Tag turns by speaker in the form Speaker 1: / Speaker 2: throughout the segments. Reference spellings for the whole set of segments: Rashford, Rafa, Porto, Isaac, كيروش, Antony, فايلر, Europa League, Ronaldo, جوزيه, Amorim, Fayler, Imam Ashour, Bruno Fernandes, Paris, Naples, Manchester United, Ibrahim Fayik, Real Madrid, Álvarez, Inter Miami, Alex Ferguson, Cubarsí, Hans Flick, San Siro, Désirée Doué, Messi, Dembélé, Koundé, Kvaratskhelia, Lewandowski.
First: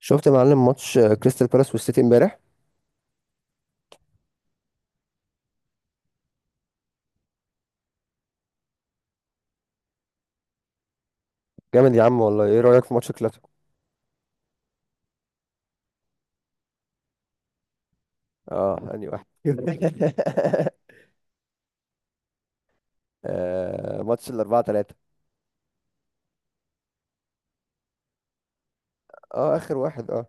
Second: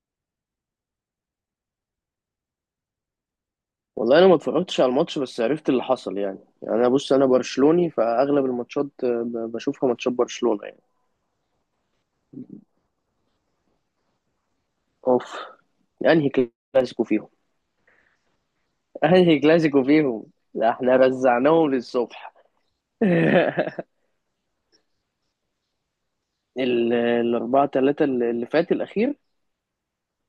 Speaker 1: شفت يا معلم ماتش كريستال بالاس والسيتي امبارح.
Speaker 2: والله انا ما اتفرجتش على الماتش بس عرفت اللي حصل يعني، انا بص انا برشلوني فاغلب الماتشات، بشوفها ماتشات برشلونة يعني.
Speaker 1: جامد يا عم والله. ايه رأيك في ماتش كلاسيكو؟
Speaker 2: اوف. انهي كلاسيكو فيهم؟
Speaker 1: اه انهي واحد؟
Speaker 2: انهي كلاسيكو فيهم؟ ده احنا رزعناهم للصبح.
Speaker 1: آه، ماتش الاربعة تلاتة.
Speaker 2: الأربعة تلاتة اللي فات الأخير.
Speaker 1: اه اخر واحد اه.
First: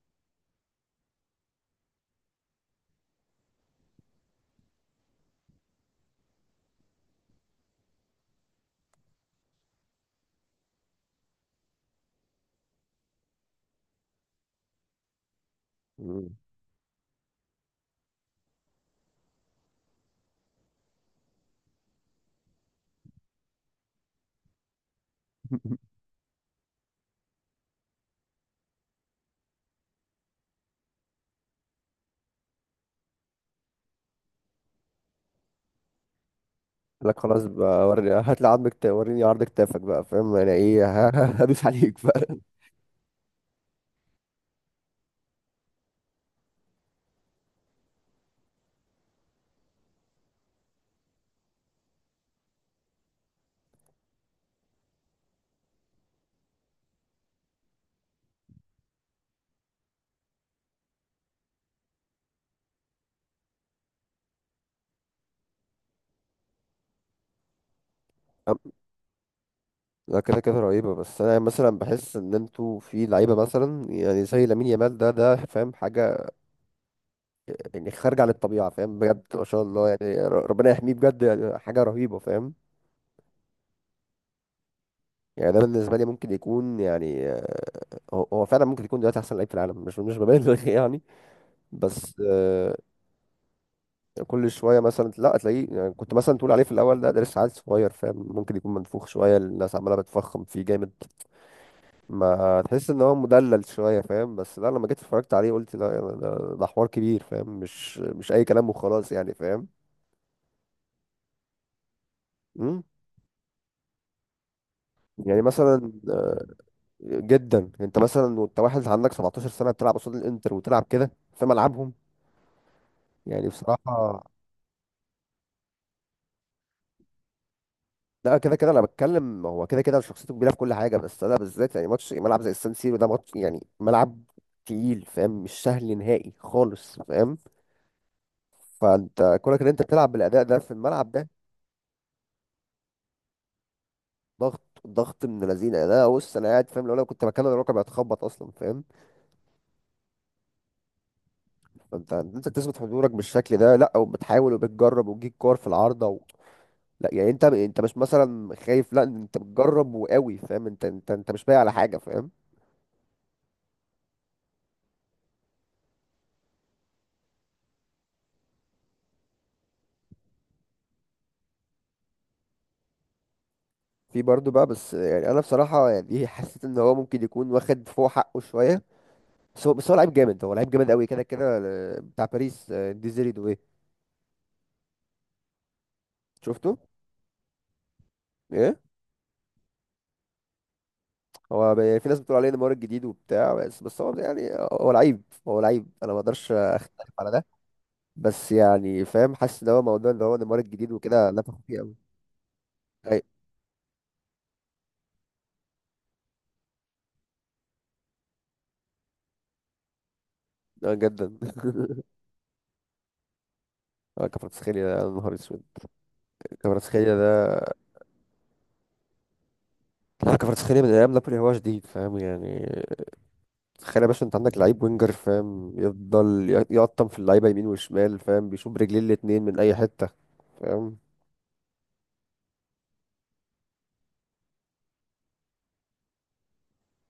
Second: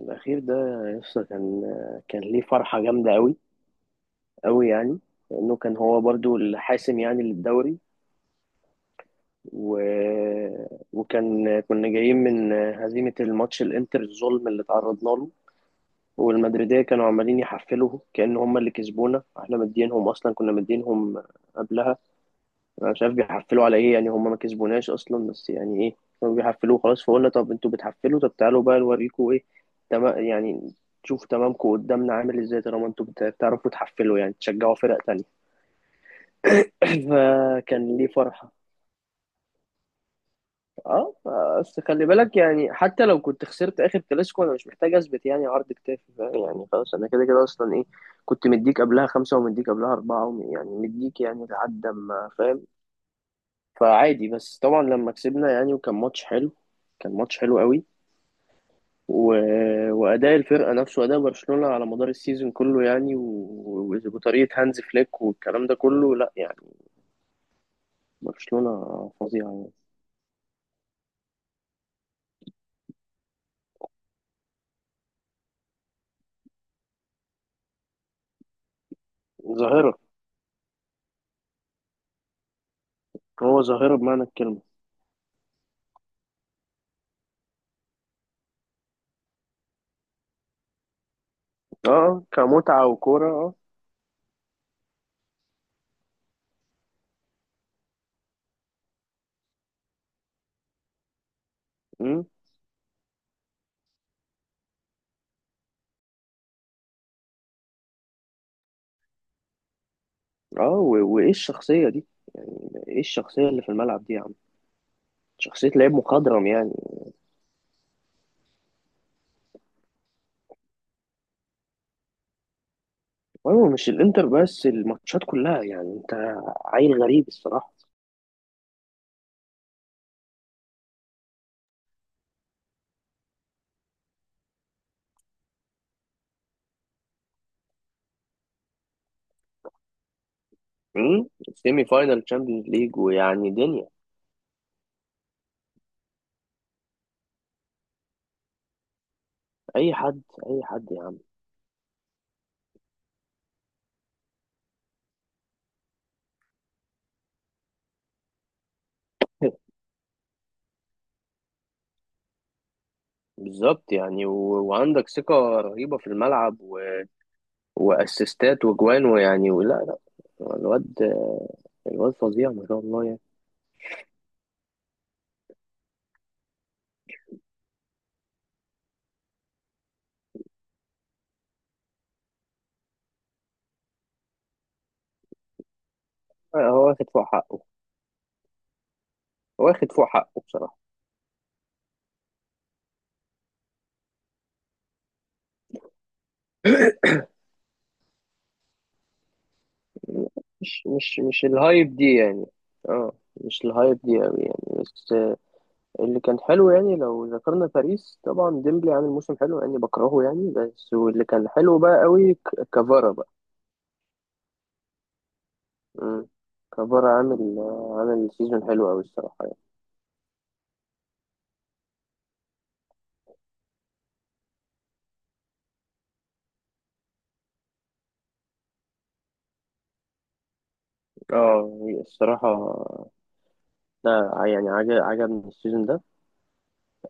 Speaker 2: الأخير ده، يسطا كان، كان ليه فرحة جامدة أوي، أوي يعني. لأنه كان هو برضو الحاسم يعني للدوري. و... وكان كنا جايين من هزيمة الماتش الإنتر، الظلم اللي تعرضنا له.
Speaker 1: مم.
Speaker 2: والمدريدية كانوا عمالين يحفلوا كأن هم اللي كسبونا، احنا مدينهم اصلا، كنا مدينهم قبلها. انا مش عارف بيحفلوا على ايه يعني، هم ما كسبوناش اصلا بس يعني ايه. كانوا بيحفلوا خلاص، فقلنا طب انتوا بتحفلوا، طب تعالوا بقى نوريكم ايه. تمام يعني. تشوف تمامكم قدامنا عامل ازاي طالما انتوا بتعرفوا تحفلوا يعني، تشجعوا فرق تانية.
Speaker 1: قال لك خلاص بقى
Speaker 2: فكان ليه
Speaker 1: وري هات لي
Speaker 2: فرحة.
Speaker 1: عظمك وريني عرض كتافك بقى، فاهم انا ايه؟
Speaker 2: اه،
Speaker 1: هدوس
Speaker 2: اصل
Speaker 1: عليك
Speaker 2: خلي بالك
Speaker 1: بقى.
Speaker 2: يعني، حتى لو كنت خسرت اخر كلاسيكو، انا مش محتاج اثبت يعني عرض كتافي، فاهم؟ يعني خلاص انا كده كده اصلا ايه. كنت مديك قبلها خمسة، ومديك قبلها أربعة، يعني مديك يعني لحد ما فاهم. فعادي، بس طبعا لما كسبنا يعني، وكان ماتش حلو. كان ماتش حلو قوي. و... وأداء الفرقة نفسه، أداء برشلونة على مدار السيزون كله يعني، وطريقة هانز فليك والكلام ده كله، لا يعني. برشلونة
Speaker 1: أم-
Speaker 2: فظيعة يعني.
Speaker 1: لا كده كده رهيبة، بس انا مثلا بحس ان انتوا في لعيبة مثلا يعني زي لامين يامال ده، فاهم حاجة يعني خارجة عن الطبيعة، فاهم؟ بجد ما شاء الله
Speaker 2: ظاهرة.
Speaker 1: يعني، ربنا يحميه بجد، يعني حاجة رهيبة، فاهم؟
Speaker 2: هو ظاهرة بمعنى الكلمة.
Speaker 1: يعني ده بالنسبه لي ممكن يكون يعني، هو فعلا ممكن يكون دلوقتي احسن لعيب في العالم، مش ببالغ يعني. بس
Speaker 2: اه، كمتعة وكورة اه.
Speaker 1: كل شويه مثلا لا تلاقيه، يعني كنت مثلا تقول عليه في الاول، ده لسه عيل صغير فاهم، ممكن يكون منفوخ شويه، الناس عماله بتفخم فيه جامد،
Speaker 2: مم.
Speaker 1: ما تحس ان هو مدلل شويه فاهم. بس لا لما جيت اتفرجت عليه قلت لا، ده حوار كبير فاهم، مش اي كلام وخلاص يعني فاهم.
Speaker 2: اه، وايه الشخصية دي؟ يعني
Speaker 1: مم؟
Speaker 2: ايه الشخصية اللي في الملعب دي يا عم؟
Speaker 1: يعني
Speaker 2: شخصية
Speaker 1: مثلا
Speaker 2: لعيب مخضرم يعني.
Speaker 1: جدا، انت مثلا وانت واحد عندك 17 سنة سنه بتلعب قصاد الانتر وتلعب كده في ملعبهم يعني
Speaker 2: ايوه، مش
Speaker 1: بصراحة.
Speaker 2: الانتر بس، الماتشات كلها يعني، انت. عيل غريب الصراحة.
Speaker 1: لا كده كده انا بتكلم، هو كده كده شخصيته كبيرة في كل حاجة، بس انا بالذات يعني ماتش ملعب زي السان سيرو، ده ماتش يعني ملعب تقيل فاهم، مش سهل نهائي خالص فاهم. فانت كونك ان انت تلعب بالاداء ده في الملعب ده،
Speaker 2: امم سيمي فاينال تشامبيونز ليج، ويعني دنيا.
Speaker 1: ضغط من الذين، ده بص انا قاعد فاهم لو انا كنت مكان الركب هتخبط اصلا فاهم.
Speaker 2: اي حد. اي حد يا عم.
Speaker 1: فانت تثبت حضورك بالشكل ده، لا وبتحاول وبتجرب وتجيب كور في العارضة و... لا يعني انت مش مثلا خايف، لا انت بتجرب وقوي فاهم، انت مش بايع على حاجة فاهم.
Speaker 2: بالظبط يعني، وعندك ثقة رهيبة في الملعب، واسيستات وجوان ويعني ولا لا. الواد، الواد فظيع ما شاء الله يعني.
Speaker 1: في برضه بقى، بس يعني انا بصراحه يعني حسيت ان هو ممكن يكون واخد فوق حقه شويه. بس هو لعيب جامد، هو لعيب جامد قوي كده كده. بتاع باريس، ديزيري دوي، شفته؟
Speaker 2: هو واخد فوق حقه.
Speaker 1: ايه،
Speaker 2: واخد فوق حقه بصراحة.
Speaker 1: يعني في ناس بتقول عليه نيمار الجديد وبتاع، بس هو يعني هو لعيب، هو لعيب انا ما اقدرش اختلف على ده. بس يعني فاهم حاسس ان هو موضوع ان هو نيمار
Speaker 2: مش
Speaker 1: الجديد
Speaker 2: مش
Speaker 1: وكده
Speaker 2: مش
Speaker 1: لفخ فيه
Speaker 2: الهايب
Speaker 1: قوي.
Speaker 2: دي يعني. اه،
Speaker 1: اي
Speaker 2: مش الهايب دي قوي يعني، بس. اللي كان حلو يعني لو ذكرنا باريس طبعا، ديمبلي عامل موسم حلو يعني، بكرهه يعني بس. واللي
Speaker 1: جدا.
Speaker 2: كان حلو بقى قوي كفارا بقى.
Speaker 1: كفرتسخيليا ده يا نهار اسود.
Speaker 2: مم. كفارا
Speaker 1: كفرتسخيليا
Speaker 2: عامل،
Speaker 1: ده،
Speaker 2: عامل سيزون حلو قوي الصراحة يعني.
Speaker 1: لا كفرتسخيليا من ايام نابولي هو جديد فاهم يعني. تخيل يا باشا انت عندك لعيب وينجر فاهم، يفضل يقطم في اللعيبه يمين وشمال فاهم، بيشوف برجلين الاتنين من اي حته فاهم.
Speaker 2: اه الصراحة. لا يعني عجبني السيزون ده.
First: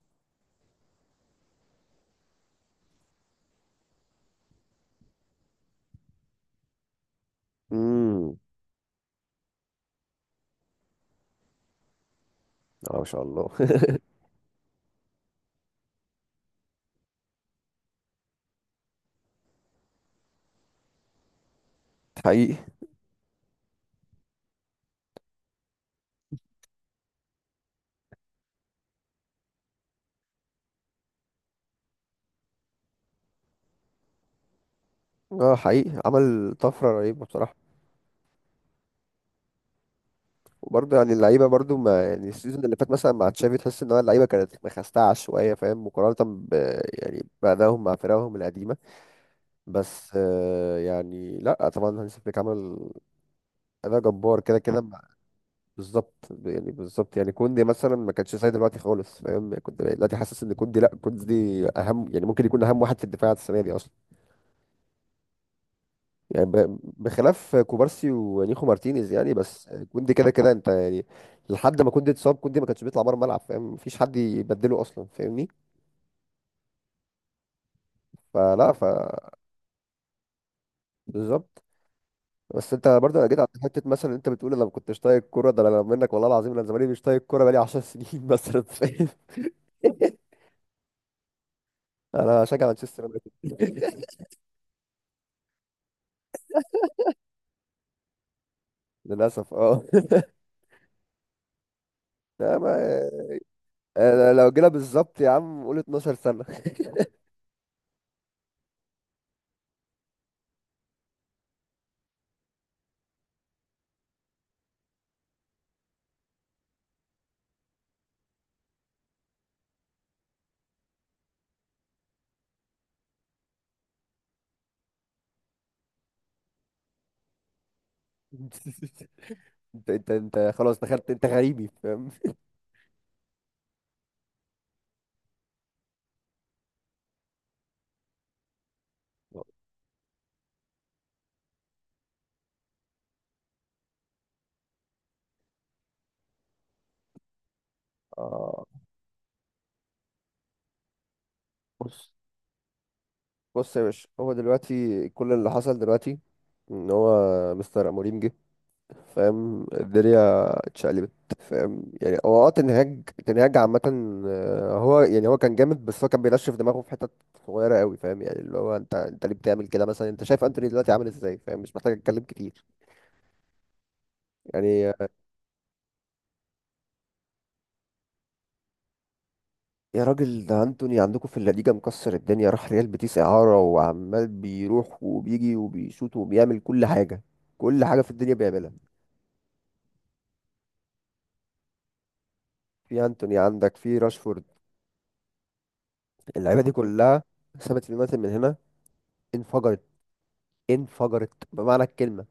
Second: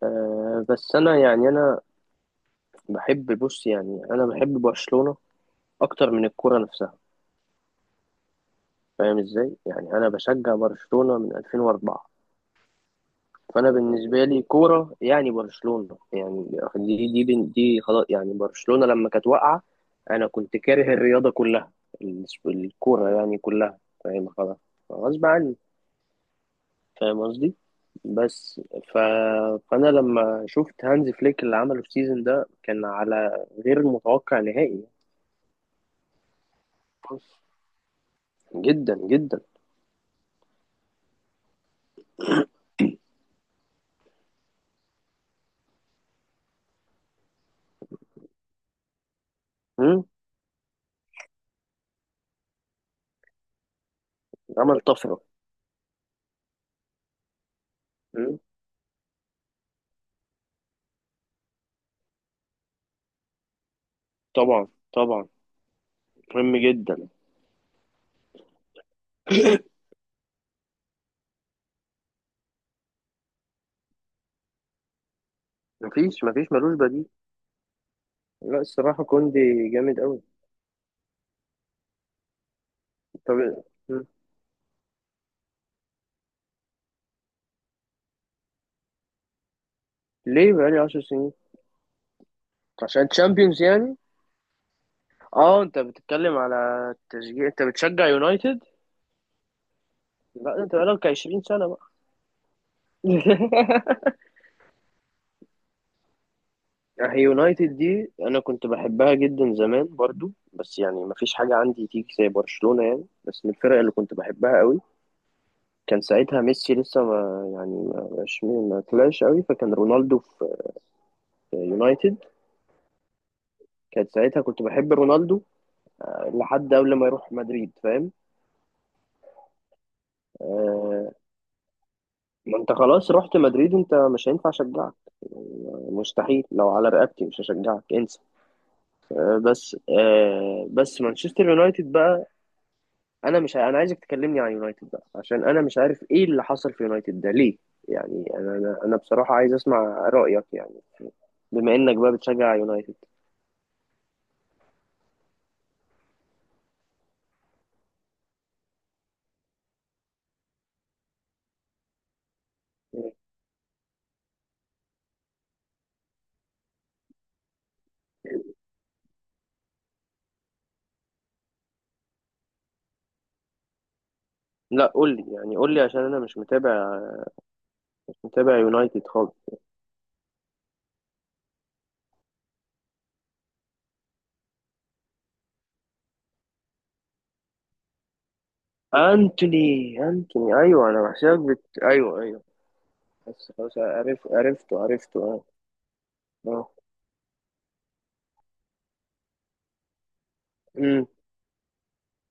Speaker 2: أه بس انا يعني انا بحب، بص يعني، انا بحب برشلونة اكتر من الكرة نفسها.
Speaker 1: امم،
Speaker 2: فاهم ازاي؟ يعني انا بشجع برشلونة من 2004.
Speaker 1: اه ما شاء الله.
Speaker 2: فانا بالنسبه لي كوره يعني برشلونه يعني. دي دي خلاص يعني، برشلونه لما كانت واقعه، انا كنت كاره الرياضه كلها،
Speaker 1: حقيقي.
Speaker 2: الكوره يعني كلها، فاهم؟ خلاص، غصب عني، فاهم قصدي؟ بس ف... فانا لما شفت هانز فليك اللي عمله في السيزون ده، كان على غير متوقع نهائي.
Speaker 1: اه حقيقي عمل طفره رهيبه بصراحه.
Speaker 2: جدا جدا.
Speaker 1: وبرضه يعني اللعيبه برضه ما يعني السيزون اللي فات مثلا مع تشافي تحس ان هو اللعيبه كانت مخستعه شويه فاهم، مقارنه ب يعني بأدائهم مع فرقهم القديمه.
Speaker 2: مم؟
Speaker 1: بس آه يعني لا طبعا هانسي فليك عمل اداء جبار كده
Speaker 2: عمل
Speaker 1: كده.
Speaker 2: طفره.
Speaker 1: بالظبط يعني. بالظبط يعني كوندي مثلا ما كانش
Speaker 2: مم؟
Speaker 1: زي دلوقتي خالص فاهم، يعني كنت دلوقتي حاسس ان كوندي، لا كوندي اهم، يعني ممكن يكون اهم واحد في الدفاع السنه دي اصلا.
Speaker 2: طبعا، طبعا.
Speaker 1: يعني
Speaker 2: مهم جدا.
Speaker 1: بخلاف كوبارسي ونيخو مارتينيز يعني، بس كوندي كده كده انت يعني. لحد ما كوندي اتصاب، كوندي ما كانش بيطلع بره الملعب فاهم، مفيش حد يبدله اصلا فاهمني.
Speaker 2: مفيش ملوش بديل. لا
Speaker 1: فلا ف
Speaker 2: الصراحه كوندي جامد قوي.
Speaker 1: بالظبط. بس انت برضه
Speaker 2: طب،
Speaker 1: جيت على حته
Speaker 2: م.
Speaker 1: مثلا، انت بتقول انا ما كنتش طايق الكوره، ده انا منك والله العظيم، انا زماني مش طايق الكوره بقالي 10 سنين مثلا فاهم.
Speaker 2: ليه بقالي 10 سنين؟
Speaker 1: انا شجع مانشستر
Speaker 2: عشان تشامبيونز يعني.
Speaker 1: يونايتد
Speaker 2: اه، انت بتتكلم على تشجيع، انت بتشجع يونايتد.
Speaker 1: للأسف اه.
Speaker 2: لا انت بقالك 20 سنة بقى.
Speaker 1: لا ما أنا لو جينا بالظبط يا عم قول 12 سنة.
Speaker 2: هي يونايتد دي انا كنت بحبها جدا زمان برضو، بس يعني ما فيش حاجة عندي تيجي زي برشلونة يعني، بس من الفرق اللي كنت بحبها قوي. كان ساعتها ميسي لسه ما يعني، ما طلعش قوي، فكان رونالدو في، في يونايتد. كانت ساعتها كنت بحب رونالدو لحد قبل ما يروح مدريد فاهم.
Speaker 1: انت خلاص دخلت
Speaker 2: آه،
Speaker 1: انت غريبي فاهم.
Speaker 2: ما انت خلاص رحت مدريد، انت مش هينفع اشجعك. مستحيل، لو على رقبتي مش هشجعك، انسى. بس مانشستر يونايتد بقى، انا مش انا عايزك تكلمني عن يونايتد بقى عشان انا مش عارف ايه اللي حصل في يونايتد ده ليه. يعني انا
Speaker 1: اه،
Speaker 2: انا أنا بصراحة عايز اسمع رأيك يعني، بما انك
Speaker 1: بص.
Speaker 2: بقى بتشجع يونايتد.
Speaker 1: بص يا باشا، هو دلوقتي كل اللي حصل دلوقتي ان هو مستر اموريم جه، فاهم الدنيا اتشقلبت فاهم. يعني هو اه تنهاج عامة هو يعني هو كان جامد، بس هو كان بينشف دماغه في حتت صغيرة قوي فاهم، يعني اللي هو انت ليه بتعمل كده مثلا؟ انت شايف انتوني دلوقتي عامل ازاي فاهم، مش محتاج اتكلم كتير
Speaker 2: لا
Speaker 1: يعني.
Speaker 2: قول لي يعني، قول لي عشان انا مش متابع، مش متابع يونايتد خالص.
Speaker 1: يا راجل ده انتوني عندكم في الليجا مكسر الدنيا، راح ريال بيتيس اعاره وعمال بيروح وبيجي وبيشوط وبيعمل كل حاجه، كل حاجه في الدنيا بيعملها.
Speaker 2: انتوني، انتوني ايوه، انا بحسابك ايوه، ايوه.
Speaker 1: في انتوني
Speaker 2: بس
Speaker 1: عندك،
Speaker 2: خلاص
Speaker 1: في
Speaker 2: عرفت،
Speaker 1: راشفورد،
Speaker 2: عرفته، عرفته.
Speaker 1: اللعيبه
Speaker 2: اه.
Speaker 1: دي كلها سابت اليونايتد من هنا، انفجرت،
Speaker 2: امم
Speaker 1: انفجرت بمعنى الكلمه،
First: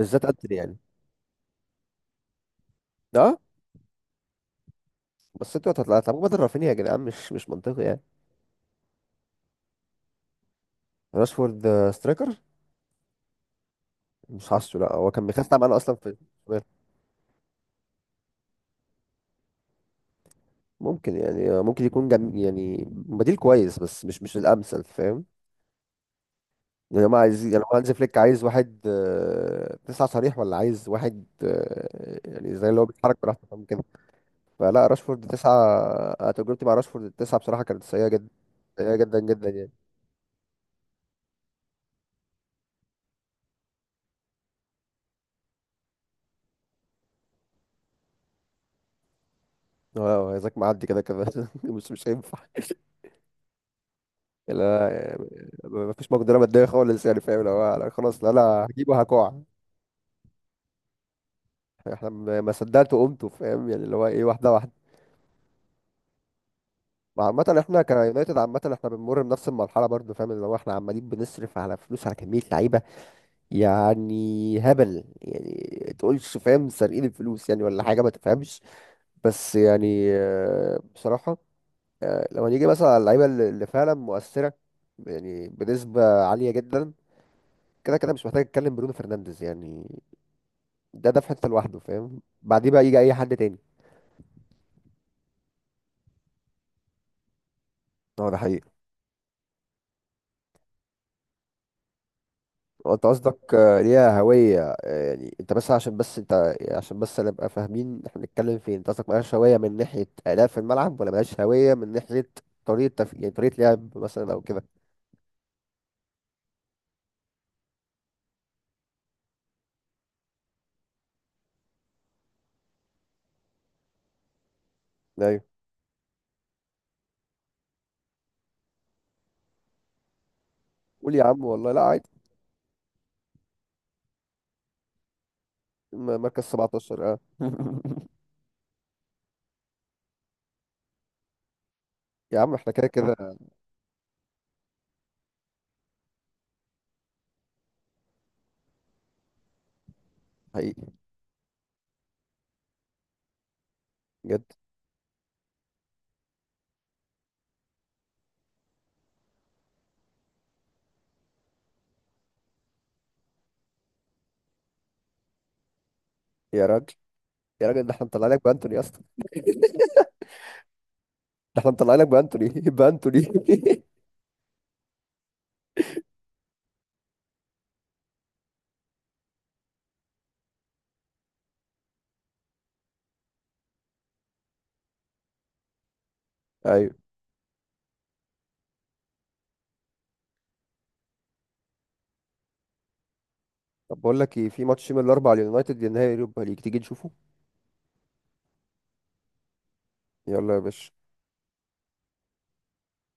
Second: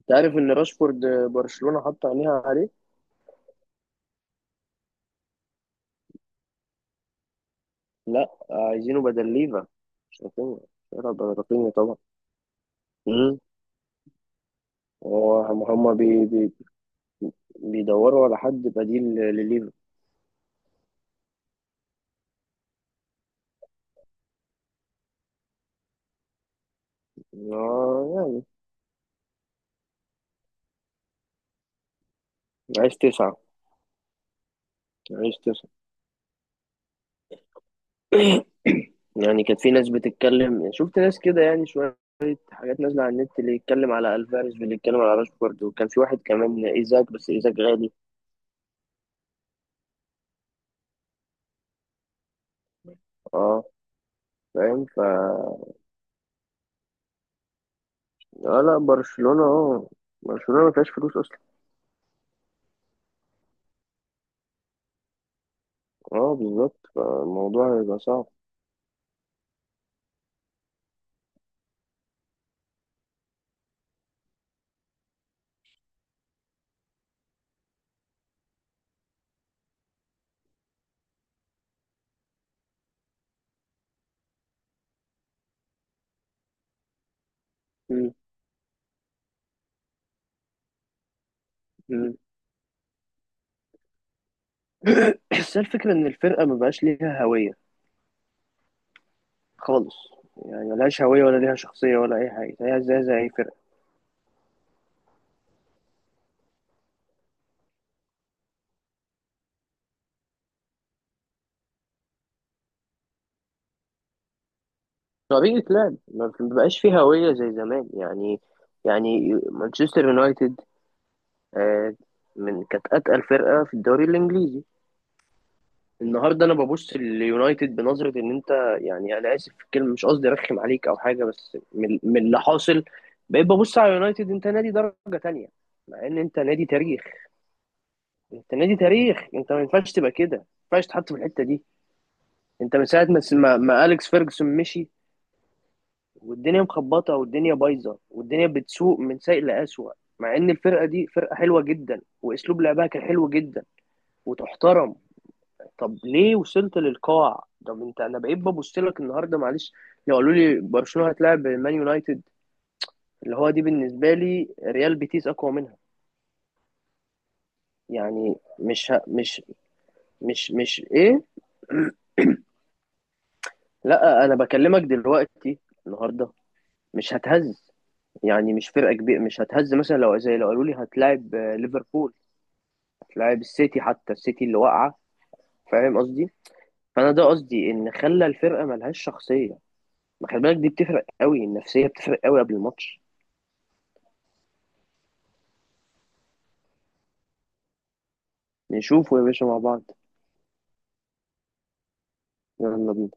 Speaker 2: انت عارف ان
Speaker 1: انتوني يعني.
Speaker 2: راشفورد برشلونة حط عينيها عليه؟
Speaker 1: اه بس انتوا هتطلعوا هتلعبوا بدل رافينيا يا جدعان، مش منطقي يعني.
Speaker 2: لا عايزينه بدل ليفا، مش رافينيا. شهرة بدل
Speaker 1: راشفورد
Speaker 2: رافينيا طبعا.
Speaker 1: سترايكر
Speaker 2: امم
Speaker 1: مش حاسه، لا هو كان
Speaker 2: هو-
Speaker 1: بيخاف معانا
Speaker 2: هما
Speaker 1: اصلا في.
Speaker 2: بي بي بيدوروا على حد بديل لليفا.
Speaker 1: ممكن يعني ممكن يكون يعني بديل كويس بس مش الامثل فاهم. يعني هم عايزين يعني هو هانز فليك عايز
Speaker 2: يعني
Speaker 1: واحد تسعة صريح، ولا عايز واحد يعني زي اللي هو
Speaker 2: عايز
Speaker 1: بيتحرك
Speaker 2: تسعة.
Speaker 1: براحته فاهم كده. فلا راشفورد
Speaker 2: عايز تسعة.
Speaker 1: تسعة، أنا تجربتي مع راشفورد التسعة بصراحة كانت سيئة جدا، سيئة جدا
Speaker 2: يعني
Speaker 1: جدا
Speaker 2: كانت
Speaker 1: يعني.
Speaker 2: في ناس بتتكلم، شفت ناس كده يعني، شوية حاجات نازلة على النت، اللي يتكلم على ألفاريز واللي يتكلم على راشفورد، وكان في واحد كمان إيزاك، بس إيزاك غالي.
Speaker 1: اه ذاك معدي كده كده مش هينفع.
Speaker 2: اه. فاهم،
Speaker 1: لا ما فيش مقدرة مادية خالص يعني فاهم، لو لا خلاص، لا انا
Speaker 2: اه لا
Speaker 1: هجيبه هكوع.
Speaker 2: برشلونة اه، برشلونة ما فيهاش فلوس أصلا.
Speaker 1: احنا ما صدقت وقمت فاهم، يعني اللي هو ايه واحدة واحدة.
Speaker 2: اه بالظبط،
Speaker 1: وعامة
Speaker 2: فالموضوع
Speaker 1: احنا
Speaker 2: هيبقى صعب.
Speaker 1: كيونايتد، عامة احنا بنمر بنفس المرحلة برضه فاهم، اللي هو احنا عمالين بنصرف على فلوس على كمية لعيبة يعني هبل، يعني تقولش فاهم سارقين الفلوس يعني، ولا حاجة ما تفهمش. بس يعني بصراحة، لو هنيجي مثلا على اللعيبة اللي فعلا مؤثرة يعني بنسبة عالية جدا، كده
Speaker 2: مم.
Speaker 1: كده مش محتاج اتكلم، برونو فرنانديز يعني ده في حتة لوحده
Speaker 2: مم.
Speaker 1: فاهم، بعديه بقى يجي اي حد تاني.
Speaker 2: بس هي الفكرة، إن الفرقة ما بقاش ليها هوية
Speaker 1: اه ده حقيقي.
Speaker 2: خالص. يعني ملهاش هوية، ولا ليها شخصية، ولا أي حاجة، هي زي
Speaker 1: انت
Speaker 2: زي أي
Speaker 1: قصدك
Speaker 2: فرقة.
Speaker 1: ليها هوية، يعني انت بس عشان، بس انت عشان بس نبقى فاهمين احنا بنتكلم فين، انت قصدك ملهاش هوية من ناحية أداء في الملعب ولا ملهاش هوية من ناحية يعني طريقة لعب مثلا او كده؟
Speaker 2: طريقة لعب ما بقاش فيه هوية زي زمان يعني. يعني مانشستر يونايتد، آه، من كانت أتقل فرقة في الدوري الإنجليزي.
Speaker 1: ايوه.
Speaker 2: النهارده انا ببص لليونايتد بنظره، ان انت، يعني انا اسف في الكلمه، مش قصدي ارخم عليك او
Speaker 1: قول يا
Speaker 2: حاجه،
Speaker 1: عم
Speaker 2: بس
Speaker 1: والله، لا عادي.
Speaker 2: من اللي حاصل، بقيت ببص على اليونايتد انت نادي درجه تانية، مع ان انت
Speaker 1: مركز
Speaker 2: نادي تاريخ.
Speaker 1: 17 اه.
Speaker 2: انت نادي تاريخ، انت ما ينفعش تبقى كده، ما ينفعش تتحط في الحته دي.
Speaker 1: يا عم احنا
Speaker 2: انت من
Speaker 1: كده
Speaker 2: ساعه
Speaker 1: كده.
Speaker 2: ما اليكس فيرجسون مشي، والدنيا مخبطه، والدنيا بايظه، والدنيا بتسوق من سيء لاسوء، مع ان الفرقه
Speaker 1: حقيقي،
Speaker 2: دي فرقه حلوه جدا، واسلوب لعبها كان حلو جدا
Speaker 1: بجد.
Speaker 2: وتحترم. طب ليه وصلت للقاع؟ طب انت، انا بقيت ببص لك النهارده معلش. لو قالوا لي برشلونه هتلاعب مان يونايتد، اللي هو دي بالنسبه لي ريال بيتيس اقوى منها
Speaker 1: يا راجل، ده احنا مطلع
Speaker 2: يعني.
Speaker 1: لك بانتوني يا
Speaker 2: مش ه...
Speaker 1: اسطى،
Speaker 2: مش مش مش ايه.
Speaker 1: ده احنا مطلع لك بانتوني بانتوني.
Speaker 2: لا انا بكلمك دلوقتي، النهارده. مش هتهز يعني، مش فرقه كبيره مش هتهز. مثلا لو زي، لو قالوا لي هتلاعب ليفربول، هتلاعب السيتي، حتى السيتي اللي واقعه، فاهم قصدي؟
Speaker 1: ايوه.
Speaker 2: فانا ده قصدي، ان خلى الفرقه ملهاش شخصيه. ما خلي بالك دي بتفرق قوي، النفسيه بتفرق قوي قبل الماتش.
Speaker 1: طب بقول لك ايه، في ماتش من الاربع اليونايتد نهائي اليوروبا ليج، تيجي نشوفه؟
Speaker 2: نشوفه يا باشا مع بعض.
Speaker 1: يلا يا باشا.
Speaker 2: يلا بينا.